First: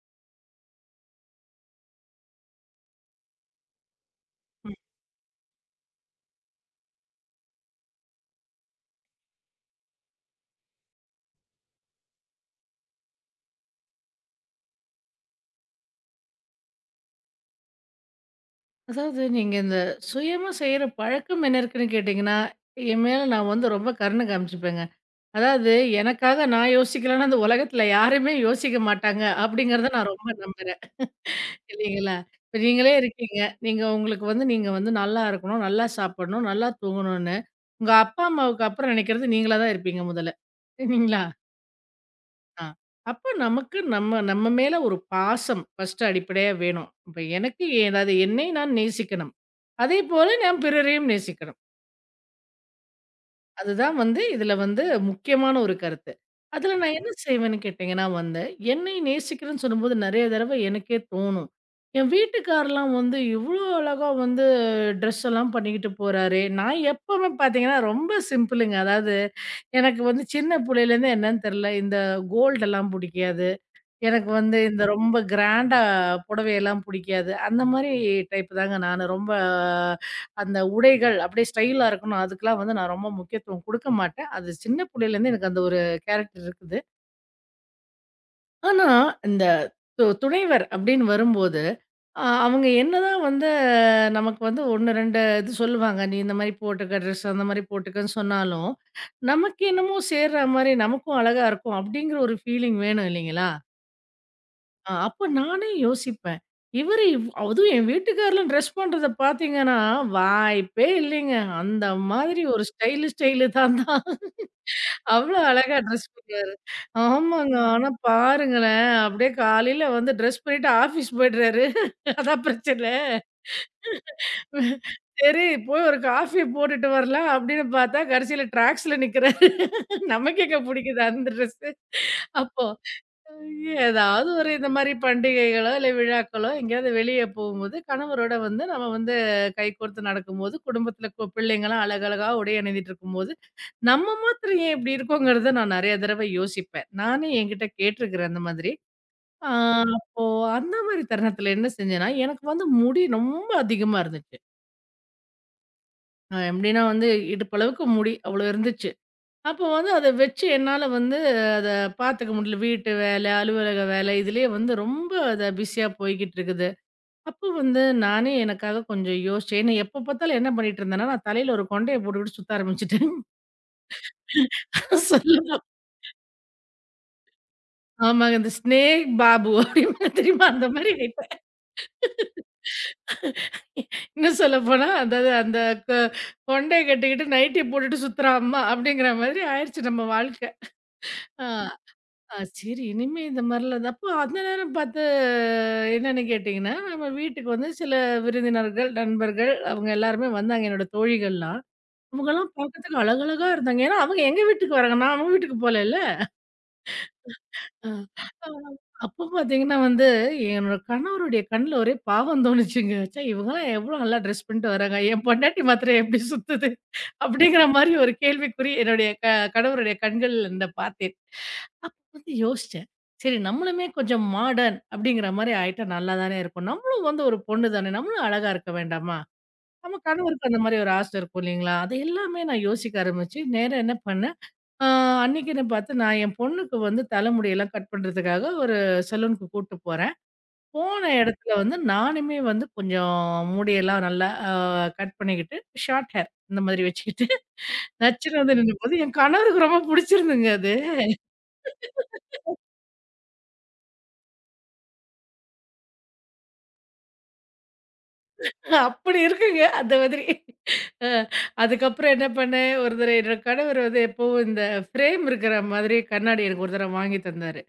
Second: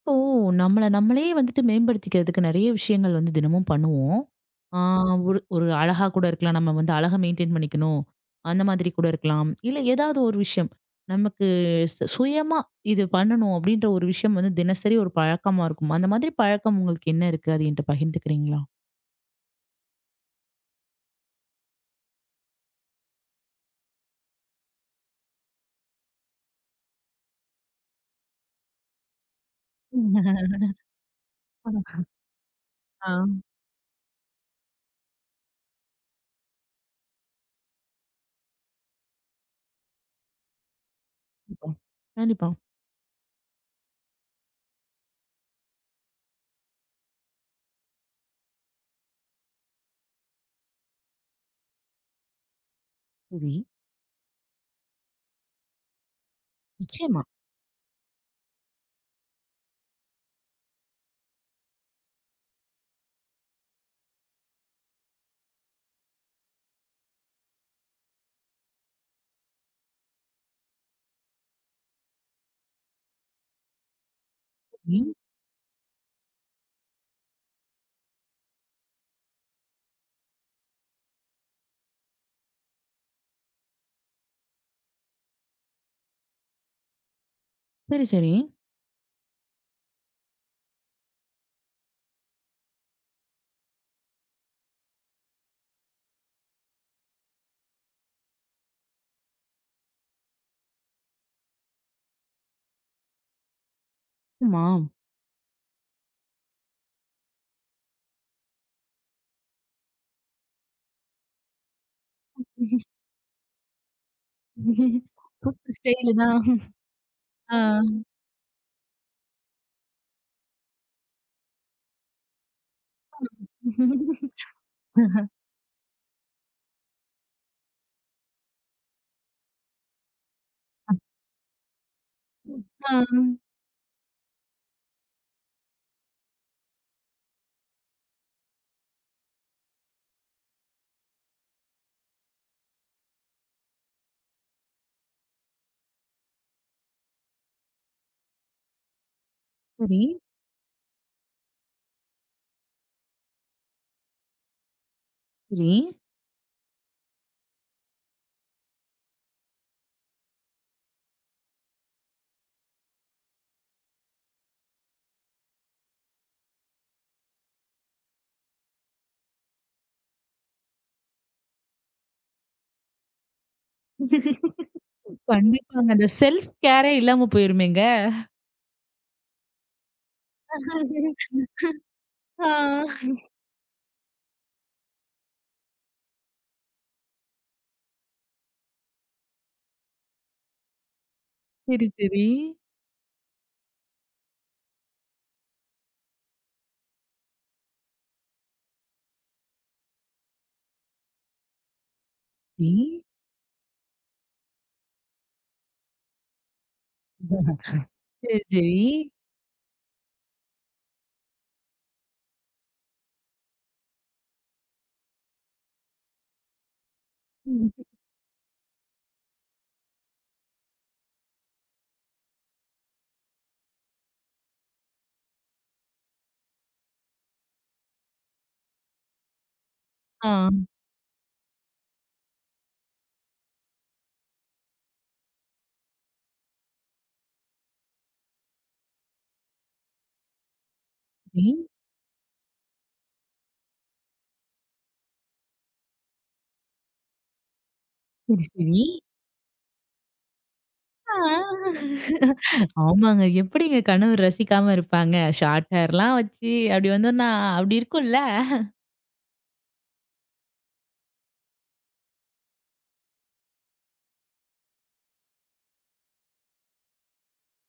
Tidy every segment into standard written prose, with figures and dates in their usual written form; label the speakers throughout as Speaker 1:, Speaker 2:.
Speaker 1: இப்போ நம்மள நம்மளே வந்துட்டு மேம்படுத்திக்கிறதுக்கு நெறைய விஷயங்கள் வந்து தினமும் பண்ணுவோம். ஆ, ஒரு ஒரு அழகா கூட இருக்கலாம். நம்ம வந்து அழகா மெயின்டெயின் பண்ணிக்கணும். அந்த மாதிரி கூட இருக்கலாம். இல்ல ஏதாவது ஒரு விஷயம். நமக்கு சுயமா இது பண்ணணும் அப்படின்ற ஒரு விஷயம் வந்து தினசரி ஒரு பழக்கமா இருக்கும். அந்த மாதிரி பழக்கம் உங்களுக்கு என்ன இருக்கு? அது என்ட்ட பகிர்ந்துக்கிறீங்களா?
Speaker 2: அதாவது நீங்க சுயமா செய்யற பழக்கம் என்ன இருக்குன்னு கேட்டீங்கன்னா, என் மேல நான் ரொம்ப கருணை காமிச்சுப்பேங்க. அதாவது எனக்காக நான் யோசிக்கலன்னா, இந்த உலகத்துல யாருமே யோசிக்க மாட்டாங்க அப்படிங்கிறத நான் ரொம்ப நம்புறேன். இல்லைங்களா? இப்ப நீங்களே
Speaker 1: ஆ.
Speaker 2: இருக்கீங்க. நீங்க உங்களுக்கு வந்து நீங்க வந்து நல்லா இருக்கணும், நல்லா சாப்பிடணும், நல்லா தூங்கணும்னு, உங்க அப்பா, அம்மாவுக்கு அப்புறம் நினைக்கிறது நீங்களா தான் இருப்பீங்க முதல்ல. இல்லைங்களா?
Speaker 1: கண்டிப்பா. கண்டிப்பா.
Speaker 2: ஆ. அப்ப நமக்கு நம்ம நம்ம மேல ஒரு பாசம் ஃபர்ஸ்ட் அடிப்படையா வேணும். இப்ப எனக்கு ஏதாவது என்னை நான் நேசிக்கணும். அதேபோல நான் பிறரையும் நேசிக்கணும்.
Speaker 1: சரி.
Speaker 2: அதுதான் இதுல முக்கியமான ஒரு கருத்து. அதுல நான் என்ன
Speaker 1: நிச்சயமா.
Speaker 2: செய்வேன்னு கேட்டீங்கன்னா என்னை நேசிக்கிறேன்னு சொல்லும்போது நெறைய தடவ எனக்கே தோணும். என் வீட்டுக்காரர்லாம் இவ்ளோ அழகா ட்ரெஸ் எல்லாம் பண்ணிக்கிட்டு போறாரே! நான் எப்பவுமே பார்த்தீங்கன்னா ரொம்ப சிம்பிளுங்க. அதாவது எனக்கு சின்ன புள்ளையிலேருந்து என்னன்னு தெரியல. இந்த கோல்டெல்லாம் புடிக்காது. எனக்கு இந்த
Speaker 1: ம்.
Speaker 2: ரொம்ப கிராண்டா புடவையெல்லாம் புடிக்காது. அந்த மாரி டைப் தாங்க நானு. ரொம்ப அந்த உடைகள் அப்படியே ஸ்டைலா இருக்கணும். அதுக்கெல்லாம் நான் ரொம்ப முக்கியத்துவம் குடுக்க மாட்டேன். அது சின்ன புள்ளையிலேருந்து எனக்கு அந்த ஒரு கேரக்டர் இருக்குது.
Speaker 1: சரி, சரி.
Speaker 2: ஆனா, இந்த துணைவர் அப்படின்னு வரும்போது, அவங்க என்னதான் நமக்கு 1, 2 இது சொல்லுவாங்க. "நீ இந்த மாரி போட்டுக்க ட்ரெஸ் அந்த மாரி போட்டுக்கன்னு" சொன்னாலும், நமக்கு என்னமோ சேர்ற மாரி நமக்கும் அழகா இருக்கும் அப்படிங்கிற ஒரு ஃபீலிங் வேணும் இல்லைங்களா?
Speaker 1: ஆமா.
Speaker 2: ஆ அப்ப நானே யோசிப்பேன். இவரு இவ் அதுவும் என் வீட்டுக்கார்லாம் ட்ரெஸ் பண்றத பார்த்தீங்கன்னா, வாய்ப்பே இல்லைங்க. அந்த மாதிரி ஒரு ஸ்டைலு தான் தான். அவ்ளோ
Speaker 1: சூப்பர்
Speaker 2: அழகா ட்ரெஸ்
Speaker 1: ஸ்டைலு தான்.
Speaker 2: பண்ணுவாரு. ஆமாங்க.
Speaker 1: ஆ.
Speaker 2: ஆனா பாருங்களேன், அப்படியே காலையில ட்ரெஸ் பண்ணிட்டு ஆஃபீஸ் போயிடுறாரு. அதான் பிரச்சனை. சரி போய் ஒரு காஃபி போட்டுட்டு வரலாம் அப்படின்னு பார்த்தா, கடைசியில ட்ராக்ஸ்ல நிக்கிறாரு. நமக்கு எங்க புடிக்குது அந்த ட்ரெஸ்ஸு. அப்போ
Speaker 1: ஆ.
Speaker 2: ஏதாவது ஒரு இந்த மாரி பண்டிகைகளோ, இல்ல விழாக்களோ எங்கேயாவது வெளிய போகும்போது, கணவரோட நம்ம கைகோர்த்து நடக்கும்போது, குடும்பத்தில பிள்ளைங்கலாம் அழகழகா உடை அணிந்துட்டு இருக்கும்போது, நம்ம மாத்திரம் ஏன் இப்படி இருக்கோங்கிறத நான் நெறைய தடவ யோசிப்பேன். நானே என்கிட்ட கேட்டுருக்கிறேன் அந்த மாதிரி. ஆ
Speaker 1: சரி,
Speaker 2: அப்போ அந்த மாரி தருணத்தில என்ன செஞ்சேன்னா, எனக்கு முடி ரொம்ப அதிகமா இருந்துச்சு.
Speaker 1: சரி.
Speaker 2: எப்படின்னா இடுப்பளவுக்கு முடி அவ்வளோ இருந்துச்சு. அப்போ அத வச்சு என்னால அத பாத்துக்க முடியல. வீட்டு வேலை, அலுவலக வேலை இதுலயே ரொம்ப அத பிஸியா போய்க்கிட்டு இருக்குது. அப்போ நானே எனக்காக கொஞ்சம் யோசிச்சேன். ஏன்னா எப்ப பார்த்தாலும் என்ன பண்ணிட்டு இருந்தேன்னா, நான் தலையில ஒரு கொண்டைய போட்டுக்கிட்டு சுத்த ஆரம்பிச்சுட்டேன். சொல்லலாம்.
Speaker 1: கண்டிப்பாங்க. அந்த செல்ஃப் கேரே இல்லாம போயிருமேங்க.
Speaker 2: ஆமாங்க. இந்த ஸ்னேக் பாபு அப்படின்னு தெரியுமா? அந்த மாரி ஆயிட்டேன்.
Speaker 1: ஆ.
Speaker 2: இன்னும் சொல்லப்போனா, அதாவது அந்த கொ கொண்டைய கட்டிக்கிட்டு நைட்டிய போட்டுட்டு சுத்துறா அம்மா அப்படிங்கிற மாதிரி ஆயிருச்சு நம்ம வாழ்க்கை. ஆ.
Speaker 1: சரி, சரி.
Speaker 2: ஆ சரி. இனிமே இந்த மாரிலாம் அப்போ அந்த நேரம் பார்த்து என்னன்னு கேட்டீங்கன்னா, நம்ம வீட்டுக்கு சில விருந்தினர்கள், நண்பர்கள் அவங்க எல்லாருமே வந்தாங்க. என்னோட தோழிகள்லாம். அவங்கலாம்
Speaker 1: சரி.
Speaker 2: பார்க்கறதுக்கு அழகழகா இருந்தாங்க. ஏன்னா அவங்க எங்க வீட்டுக்கு வராங்க. நான் அவங்க வீட்டுக்கு போலல்ல. ஆ.
Speaker 1: சரி,
Speaker 2: அ
Speaker 1: சரி.
Speaker 2: அப்போ பார்த்தீங்கன்னா என்னோட கணவருடைய கண்ல ஒரே பாவம் தோணுச்சுங்க. ச்சே! இவங்கலாம் எவ்ளோ நல்லா ட்ரெஸ் பண்ணிட்டு வராங்க. என் பொண்டாட்டி மாத்திரம் எப்படி சுத்துது? அப்படிங்கிற
Speaker 1: ம்.
Speaker 2: மாரி ஒரு கேள்விக்குறி என்னுடைய கணவருடைய கண்கள்ல நான் பார்த்தேன். யோசிச்சேன். சரி நம்மளுமே கொஞ்சம் மாடர்ன் அப்படிங்கிற மாரி ஆயிட்டா நல்லா தானே இருக்கும். நம்மளும் ஒரு பொண்ணு தானே, நம்மளும் அழகா இருக்க வேண்டாமா? நம்ம
Speaker 1: ஆ.
Speaker 2: கணவருக்கு அந்த மாரி ஒரு ஆசை இருக்கும் இல்லைங்களா? அது எல்லாமே நான் யோசிக்க ஆரம்பிச்சு, நேரா என்ன பண்ணேன், ஆ அன்னைக்குன்னு பார்த்து நான் என் பொண்ணுக்கு தலைமுடியெல்லாம் கட் பண்றதுக்காக ஒரு சலூனுக்கு கூட்டு போறேன். போன
Speaker 1: சரி.
Speaker 2: இடத்துல நானுமே கொஞ்சம் முடியெல்லாம் நல்லா கட் பண்ணிக்கிட்டு, ஷார்ட் ஹேர் இந்த மாதிரி வச்சுக்கிட்டு நச்சுன்னு
Speaker 1: சரி, சரி.
Speaker 2: நின்னபோது, என் கணவருக்கு ரொம்ப புடிச்சிருந்ததுங்க அது.
Speaker 1: ஆ. ஆமாங்க. எப்படிங்க கணவர் ரசிக்காம இருப்பாங்க? ஷார்ட் ஹேர்லாம் வச்சு அப்படி வந்தோம்னா, அப்படி இருக்கும்ல?
Speaker 2: அப்படி இருக்குங்க. அந்த மாதிரி. அ அதுக்கப்புறம் என்ன பண்ணேன், ஒரு தடவ என்னோட கணவர் எப்பவும் இந்த ஃப்ரேம் இருக்கிற மாதிரி கண்ணாடி எனக்கு ஒரு தடவ வாங்கி தந்தாரு.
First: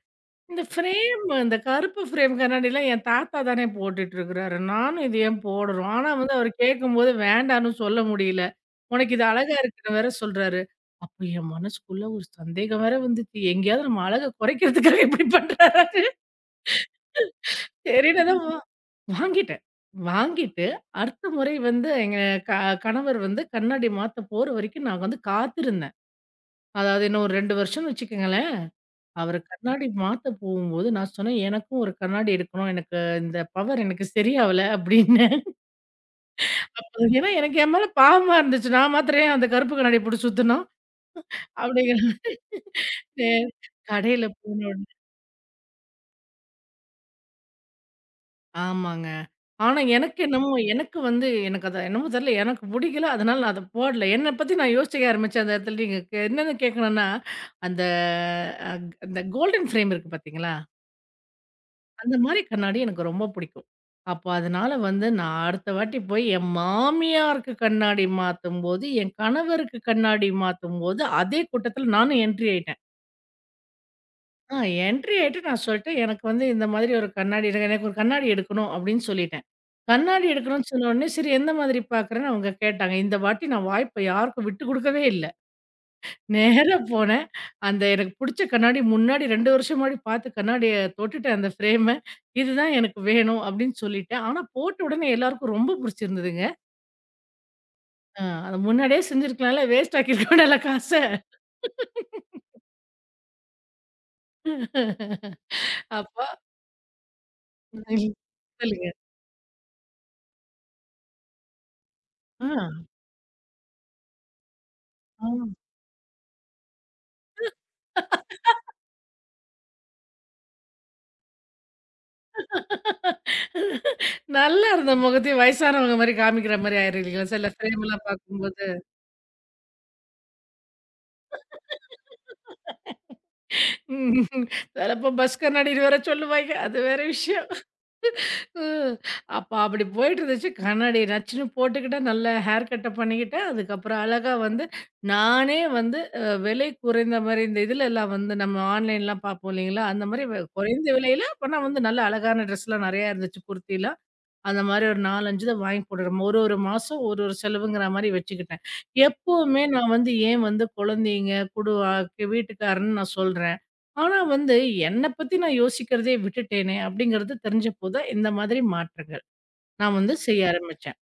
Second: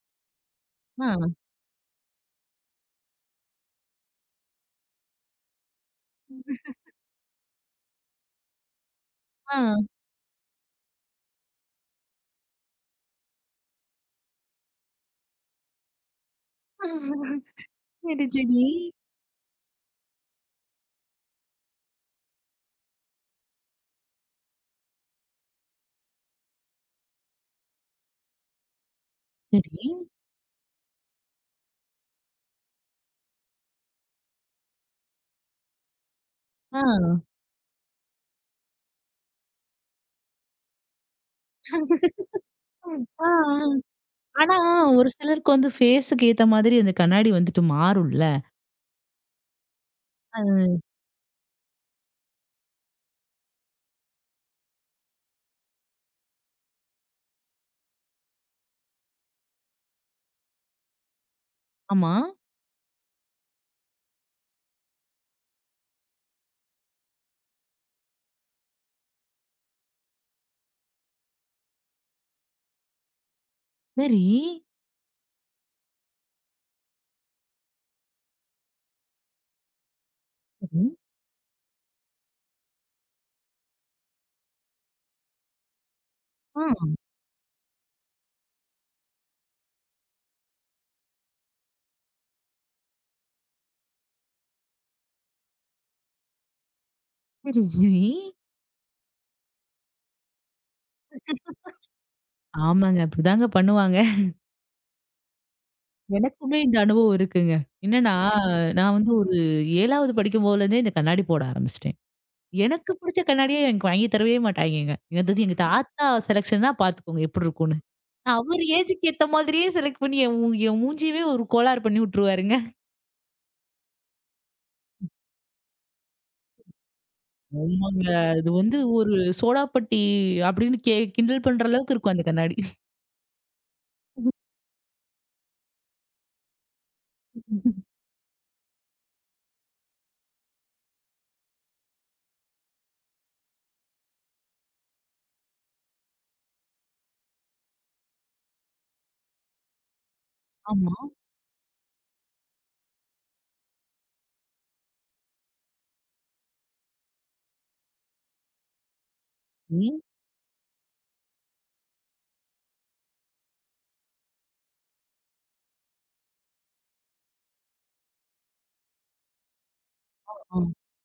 Speaker 2: இந்த
Speaker 1: ஆ.
Speaker 2: ஃப்ரேம் இந்த கருப்பு ஃப்ரேம் கண்ணாடிலாம் என் தாத்தா தானே போட்டுட்டு இருக்கிறாரு. நானும் இது ஏன் போடணும்? ஆனா அவர் கேட்கும்போது வேண்டான்னு சொல்ல முடியல. உனக்கு இது அழகா
Speaker 1: ஆ.
Speaker 2: இருக்குன்னு வேற சொல்றாரு. அப்ப என் மனசுக்குள்ள ஒரு சந்தேகம் வேற வந்துச்சு. எங்கேயாவது நம்ம அழக குறைக்கிறதுக்காக இப்படி பண்றாரான்னு. சரின்னு
Speaker 1: சரி,
Speaker 2: தான்
Speaker 1: சரி.
Speaker 2: வாங்கிட்டேன். வாங்கிட்டு அடுத்த முறை எங்க க கணவர் கண்ணாடி மாத்த போற வரைக்கும் நான் காத்திருந்தேன். அதாவது இன்னும் ஒரு 2 வருஷம்னு வச்சுக்கங்களேன். அவரு
Speaker 1: சரி.
Speaker 2: கண்ணாடி மாத்த போகும்போது நான் சொன்னேன், "எனக்கும் ஒரு கண்ணாடி எடுக்கணும். எனக்கு இந்த பவர் எனக்கு சரியாவல" அப்டின்னேன். அப்ப
Speaker 1: ஆ.
Speaker 2: ஏன்னா எனக்கு என் மேல பாவமா இருந்துச்சு. நான் மாத்திரம் ஏன் அந்த கருப்பு கண்ணாடிய போட்டு சுத்தணும்? அப்டிங்கிற சரி
Speaker 1: ஆ.
Speaker 2: கடையில
Speaker 1: ஆனா,
Speaker 2: போன உடனே
Speaker 1: ஒரு சிலருக்கு வந்து ஃபேஸுக்கு ஏத்த மாதிரி அந்த கண்ணாடி வந்துட்டு மாறும்ல?
Speaker 2: ஆமாங்க. ஆனா, எனக்கு
Speaker 1: அ
Speaker 2: என்னமோ எனக்கு அது என்னமோ தெரியல. எனக்கு புடிக்கல. அதனால நான் அத போடல. என்ன பத்தி நான் யோசிக்க ஆரம்பிச்சேன் அந்த இடத்துல. நீங்க என்னன்னு கேட்கணும்னா, அந்த அ அந்த கோல்டன் ஃப்ரேம் இருக்கு பார்த்தீங்களா?
Speaker 1: ஆமா.
Speaker 2: அந்த மாரி கண்ணாடி எனக்கு ரொம்ப பிடிக்கும். அப்போ அதனால நான் அடுத்த வாட்டி போய் என் மாமியாருக்கு கண்ணாடி மாத்தும்போது, என் கணவருக்கு கண்ணாடி மாத்தும்போது, அதே கூட்டத்துல நானும் என்ட்ரி ஆயிட்டேன்.
Speaker 1: சரி.
Speaker 2: ஆ என்ட்ரி ஆயிட்டு நான் சொல்லிட்டேன், "எனக்கு இந்த மாதிரி ஒரு கண்ணாடி எனக்கு எனக்கு ஒரு கண்ணாடி எடுக்கணும்" அப்படின்னு சொல்லிட்டேன். கண்ணாடி எடுக்கணும்னு
Speaker 1: சரி.
Speaker 2: சொன்ன உடனே, சரி எந்த மாதிரி பார்க்குறேன்னு அவங்க கேட்டாங்க. இந்த வாட்டி நான் வாய்ப்ப யாருக்கும் விட்டு குடுக்கவே இல்ல. நேரா
Speaker 1: ஆ.
Speaker 2: போனேன். அந்த எனக்கு புடிச்ச கண்ணாடி முன்னாடி 2 வருஷம் முன்னாடி பார்த்த கண்ணாடிய தொட்டுட்டேன் அந்த ஃப்ரேம. இதுதான் எனக்கு வேணும் அப்படின்னு சொல்லிட்டேன். ஆனா போட்ட உடனே எல்லாருக்கும் ரொம்ப புடிச்சிருந்ததுங்க.
Speaker 1: சரி, சரி.
Speaker 2: அ அத முன்னாடியே செஞ்சிருக்கலாம்ல. வேஸ்ட் ஆக்கியிருக்க வேண்டாம்ல காச.
Speaker 1: ஆமாங்க. அப்படிதாங்க பண்ணுவாங்க.
Speaker 2: அப்போ
Speaker 1: எனக்குமே இந்த அனுபவம் இருக்குங்க. என்னன்னா,
Speaker 2: சொல்லுங்க.
Speaker 1: நான் வந்து ஒரு 7வது படிக்கும் போதுலேருந்தே இந்த கண்ணாடி போட ஆரம்பிச்சுட்டேன்.
Speaker 2: ஆ.
Speaker 1: எனக்கு பிடிச்ச கண்ணாடியே எனக்கு வாங்கி தரவே மாட்டாய்ங்கங்க. என்னது எங்க தாத்தா செலக்ஷன்னா பார்த்துக்கோங்க எப்படி இருக்கும்னு.
Speaker 2: ஆ.
Speaker 1: அவர் ஏஜுக்கு ஏத்த மாதிரியே செலக்ட் பண்ணி என் மூஞ்சியவே ஒரு கோளாறு பண்ணி விட்டுருவாருங்க.
Speaker 2: நல்லா இருந்த முகத்தையும் வயசானவங்க மாரி காமிக்கிற மாரி ஆயிரும் இல்லைங்களா? சில
Speaker 1: ஆமாங்க.
Speaker 2: ஃப்ரேம்லாம்
Speaker 1: இது
Speaker 2: பார்க்கும்போது.
Speaker 1: வந்து ஒரு சோடாப்பட்டி அப்படின்னு கிண்டல் பண்ற அளவுக்கு இருக்கும் அந்த கண்ணாடி.
Speaker 2: ம். சிலப்போ பஸ் கண்ணாடின்னு வேற சொல்லுவாய்ங்க. அது வேற விஷயம். ம். அப்ப அப்படி போயிட்டு இருந்துச்சு. கண்ணாடி நச்சுன்னு போட்டுக்கிட்டேன். நல்லா ஹேர் கட்ட பண்ணிக்கிட்டேன். அதுக்கப்புறம் அழகா நானே வந்து அ விலை குறைந்த மாரி இந்த இதுலலாம் நம்ம ஆன்லைன்லாம் பார்ப்போம் இல்லைங்களா? அந்த மாரி குறைந்த
Speaker 1: ஆமா.
Speaker 2: விலையில அப்பனா நல்ல அழகான ட்ரெஸ்லாம் நெறையா இருந்துச்சு. குர்த்திலாம். அந்த மாரி ஒரு 4, 5 இத வாங்கி போட்டுக்கிறோம். ஒரு மாசம் ஒரு செலவுங்கிற மாரி வச்சுக்கிட்டேன். எப்பவுமே நான்
Speaker 1: ம்.
Speaker 2: ஏன் குழந்தைங்க, குடு அ வீட்டுக்காரன்னு நான் சொல்றேன். ஆனா என்ன பத்தி நான் யோசிக்கிறதே விட்டுட்டேனே! அப்படிங்கிறது தெரிஞ்சப்போ தான் இந்த மாதிரி மாற்றங்கள் நான் செய்ய
Speaker 1: ஆ.
Speaker 2: ஆரம்பிச்சேன்.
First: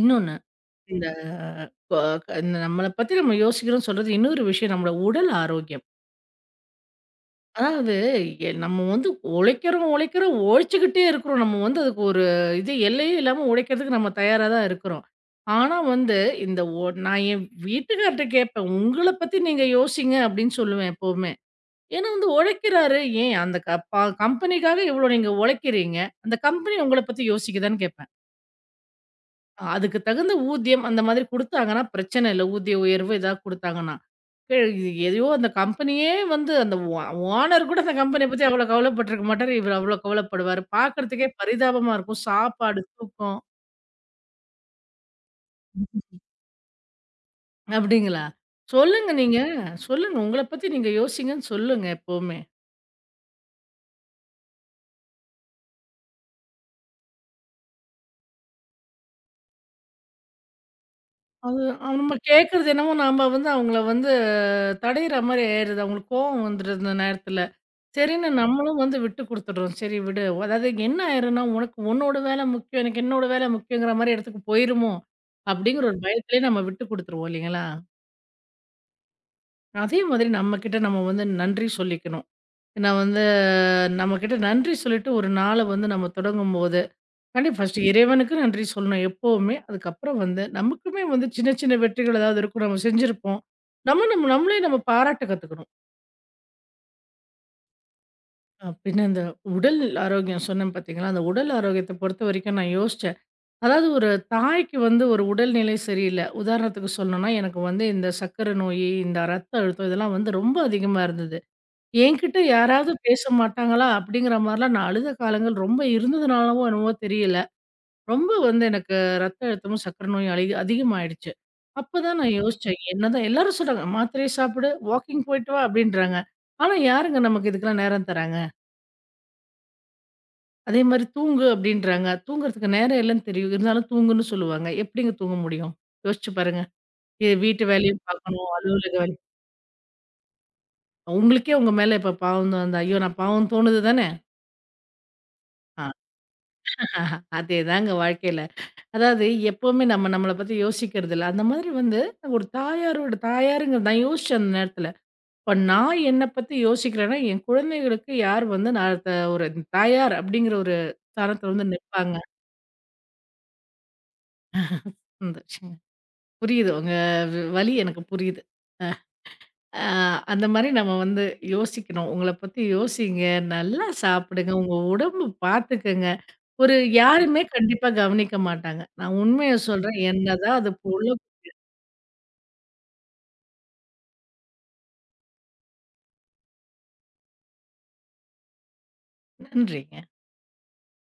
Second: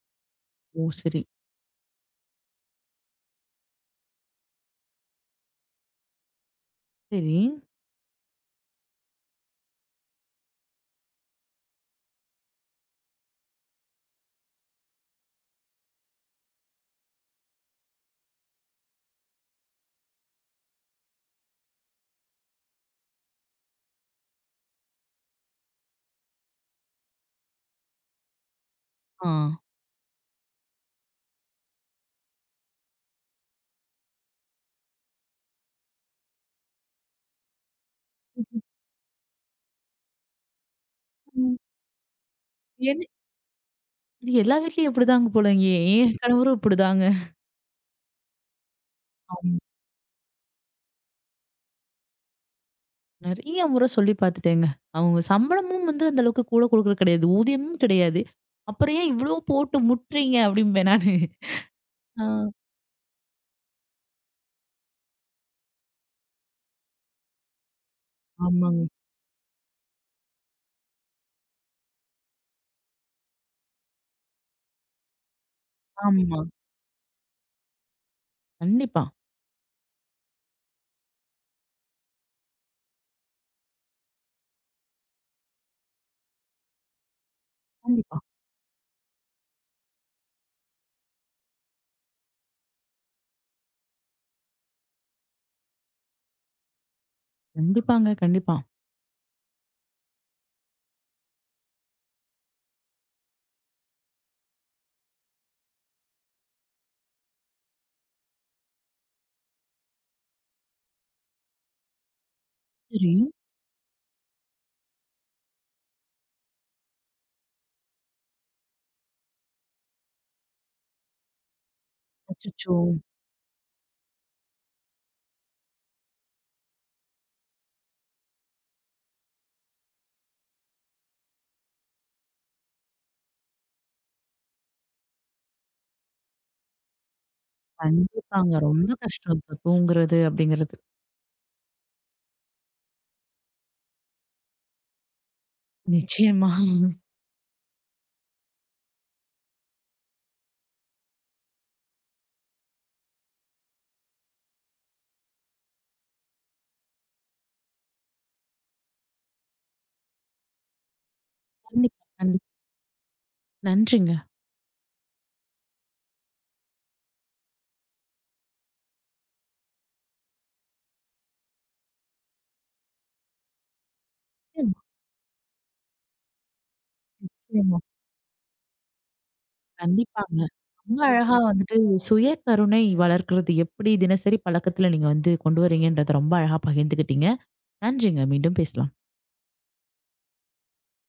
Speaker 2: இன்னொன்னு,
Speaker 1: ஓ!
Speaker 2: இந்த
Speaker 1: சரி.
Speaker 2: கொ க இந்த நம்மள பத்தி நம்ம யோசிக்கிறோம்ன்னு சொல்றது இன்னொரு விஷயம் நம்மளோட உடல் ஆரோக்கியம்.
Speaker 1: சரி.
Speaker 2: அதாவது நம்ம உழைக்கிறோம், உழைக்கிறோம், உழைச்சுக்கிட்டே இருக்கிறோம். நம்ம அதுக்கு ஒரு இது எல்லையே இல்லாம உழைக்கிறதுக்கு நம்ம தயாரா தான் இருக்கிறோம். ஆனா இந்த நான் என் வீட்டுக்கார்ட்ட கேட்பேன், "உங்கள பத்தி நீங்க யோசிங்க" அப்படின்னு சொல்லுவேன் எப்பவுமே. ஏன்னா உழைக்கிறாரு, "ஏன் அந்த க ப கம்பெனிக்காக இவ்வளோ நீங்க உழைக்கிறீங்க, அந்த கம்பெனி உங்கள பத்தி யோசிக்குதான்னு?" கேட்பேன்.
Speaker 1: ஆ.
Speaker 2: அதுக்கு தகுந்த ஊதியம் அந்த மாதிரி குடுத்தாங்கன்னா பிரச்சனை இல்ல. ஊதிய உயர்வு ஏதாவது குடுத்தாங்கன்னா. இது எதையோ அந்த கம்பெனியே அந்த ஓனர் கூட அந்த கம்பெனிய பத்தி அவ்வளோ கவலைப்பட்டுருக்க மாட்டாரு. இவரு அவ்வளோ கவலைப்படுவாரு. பார்க்கறதுக்கே
Speaker 1: ம்.
Speaker 2: பரிதாபமா இருக்கும். சாப்பாடு,
Speaker 1: என்
Speaker 2: தூக்கம்
Speaker 1: இது எல்லா வீட்லயும் இப்படிதாங்க போலங்க. என் கணவரும் இப்படிதாங்க.
Speaker 2: அப்டிங்களா? சொல்லுங்க நீங்க.
Speaker 1: ஆமா.
Speaker 2: சொல்லுங்க. உங்கள பத்தி நீங்க யோசிங்கன்னு சொல்லுங்க எப்பவுமே.
Speaker 1: நெறைய முறை சொல்லி பார்த்துட்டேங்க. அவங்க சம்பளமும் வந்து அந்த அளவுக்கு கூட குடுக்குறது கிடையாது. ஊதியமும் கிடையாது. அப்புறம் ஏன் இவ்ளோ போட்டு முட்டுறீங்க அப்படிம்பேன் நானு.
Speaker 2: அது அவங்க- நம்ம
Speaker 1: ஆ.
Speaker 2: கேட்கறது என்னமோ நாம அவங்கள வந்து தடையிற மாரி ஆயிடுது. அவங்களுக்கு கோவம் வந்துருது அந்த நேரத்துல. சரின்னு நம்மளும்
Speaker 1: ஆமாங்க.
Speaker 2: விட்டு குடுத்துடுறோம். சரி விடு. அதாவது என்ன ஆயிரும்னா, உனக்கு உன்னோட வேலை முக்கியம். எனக்கு என்னோட வேலை முக்கியங்கிற மாரி இடத்துக்கு போயிருமோ! அப்படிங்கிற ஒரு
Speaker 1: ஆமா.
Speaker 2: பயத்திலேயே நம்ம விட்டு குடுத்துருவோம் இல்லைங்களா?
Speaker 1: கண்டிப்பா.
Speaker 2: அதே மாதிரி நம்மகிட்ட நம்ம நன்றி சொல்லிக்கணும். நான் நம்மகிட்ட நன்றி சொல்லிட்டு ஒரு நாள நம்ம தொடங்கும்போது, கண்டிப்பா ஃபர்ஸ்ட்டு
Speaker 1: கண்டிப்பா.
Speaker 2: இறைவனுக்கு நன்றி சொல்லணும் எப்பவுமே. அதுக்கப்புறம் நமக்குமே சின்ன சின்ன வெற்றிகள் ஏதாவது இருக்கும். நம்ம செஞ்சிருப்போம். நம்ம நம்ம நம்மளே நம்ம பாராட்ட கத்துக்கணும்.
Speaker 1: கண்டிப்பாங்க, கண்டிப்பா.
Speaker 2: பின்ன இந்த உடல் ஆரோக்கியம் சொன்னேன் பார்த்தீங்களா, அந்த உடல் ஆரோக்கியத்த பொறுத்தவரைக்கும் நான் யோசிச்சேன். அதாவது ஒரு தாய்க்கு ஒரு உடல்நிலை சரியில்ல. உதாரணத்துக்கு சொல்லணும்னா, எனக்கு இந்த சர்க்கரை நோயி, இந்த ரத்த அழுத்தம் இதெல்லாம் ரொம்ப அதிகமா இருந்தது. என்கிட்ட யாராவது
Speaker 1: சரி.
Speaker 2: பேச மாட்டாங்களா? அப்படிங்கிற மாரிலாம் நான் அழுத காலங்கள் ரொம்ப இருந்ததுனாலவோ என்னவோ தெரியல. ரொம்ப எனக்கு ரத்த அழுத்தமும், சர்க்கரை நோயும் அதிகமாயிடுச்சு. அப்பதான் நான்
Speaker 1: அச்சச்சோ!
Speaker 2: யோசிச்சேன். என்னதான் எல்லாரும் சொல்றாங்க, "மாத்திரைய சாப்பிடு, வாக்கிங் போயிட்டு வா" அப்படின்றாங்க. ஆனா யாருங்க நமக்கு இதுக்கெல்லாம் நேரம் தராங்க? அதே மாரி அப்படின்றாங்க. தூங்குறதுக்கு நேரம் இல்லன்னு தெரியும். இருந்தாலும் தூங்குன்னு சொல்லுவாங்க. எப்படிங்க தூங்க முடியும்? யோசிச்சு பாருங்க. இது வீட்டு வேலையும் பார்க்கணும்,
Speaker 1: கண்டிப்பாங்க. ரொம்ப
Speaker 2: அலுவலக வேலை
Speaker 1: கஷ்டம் இப்ப தூங்குறது அப்படிங்கிறது.
Speaker 2: உங்களுக்கே உங்க மேல இப்ப பாவம் தான் ஐயோ! நான் பாவம் தோணுது தானே? அ
Speaker 1: நிச்சயமா.
Speaker 2: அதேதாங்க வாழ்க்கையில. அதாவது எப்பவுமே நம்ம நம்மள பத்தி யோசிக்கிறதில்ல. அந்த மாதிரி ஒரு தாயாரோட தாயாருங்க நான் யோசிச்சேன் அந்த நேரத்தில. இப்ப நான் என்ன பத்தி யோசிக்கிறேன்னா, என் குழந்தைகளுக்கு யார் வந்து நான் த ஒரு தாயார் அப்படிங்கிற ஒரு ஸ்தானத்தில
Speaker 1: கண்டிப்பா,
Speaker 2: நிப்பாங்க.
Speaker 1: கண்டிப்பா. நன்றிங்க.
Speaker 2: புரியுது. உங்க வலி எனக்கு புரியுது. அ அந்த மாரி நம்ம யோசிக்கணும். உங்கள பத்தி யோசிங்க, நல்லா சாப்பிடுங்க, உங்க
Speaker 1: நிச்சயமா,
Speaker 2: உடம்பு பார்த்துக்கங்க. ஒரு யாருமே
Speaker 1: நிச்சயமா.
Speaker 2: கண்டிப்பா கவனிக்க மாட்டாங்க. நான் உண்மைய சொல்றேன்.
Speaker 1: கண்டிப்பாங்க.
Speaker 2: என்னதான் அது
Speaker 1: ரொம்ப
Speaker 2: போல
Speaker 1: அழகா ம். வந்துட்டு சுய கருணை வளர்க்கிறது எப்படி தினசரி பழக்கத்துல நீங்க வந்து கொண்டு வரீங்கன்றத ரொம்ப அழகா பகிர்ந்துக்கிட்டீங்க. நன்றிங்க. மீண்டும் பேசலாம்.
Speaker 2: நன்றிங்க.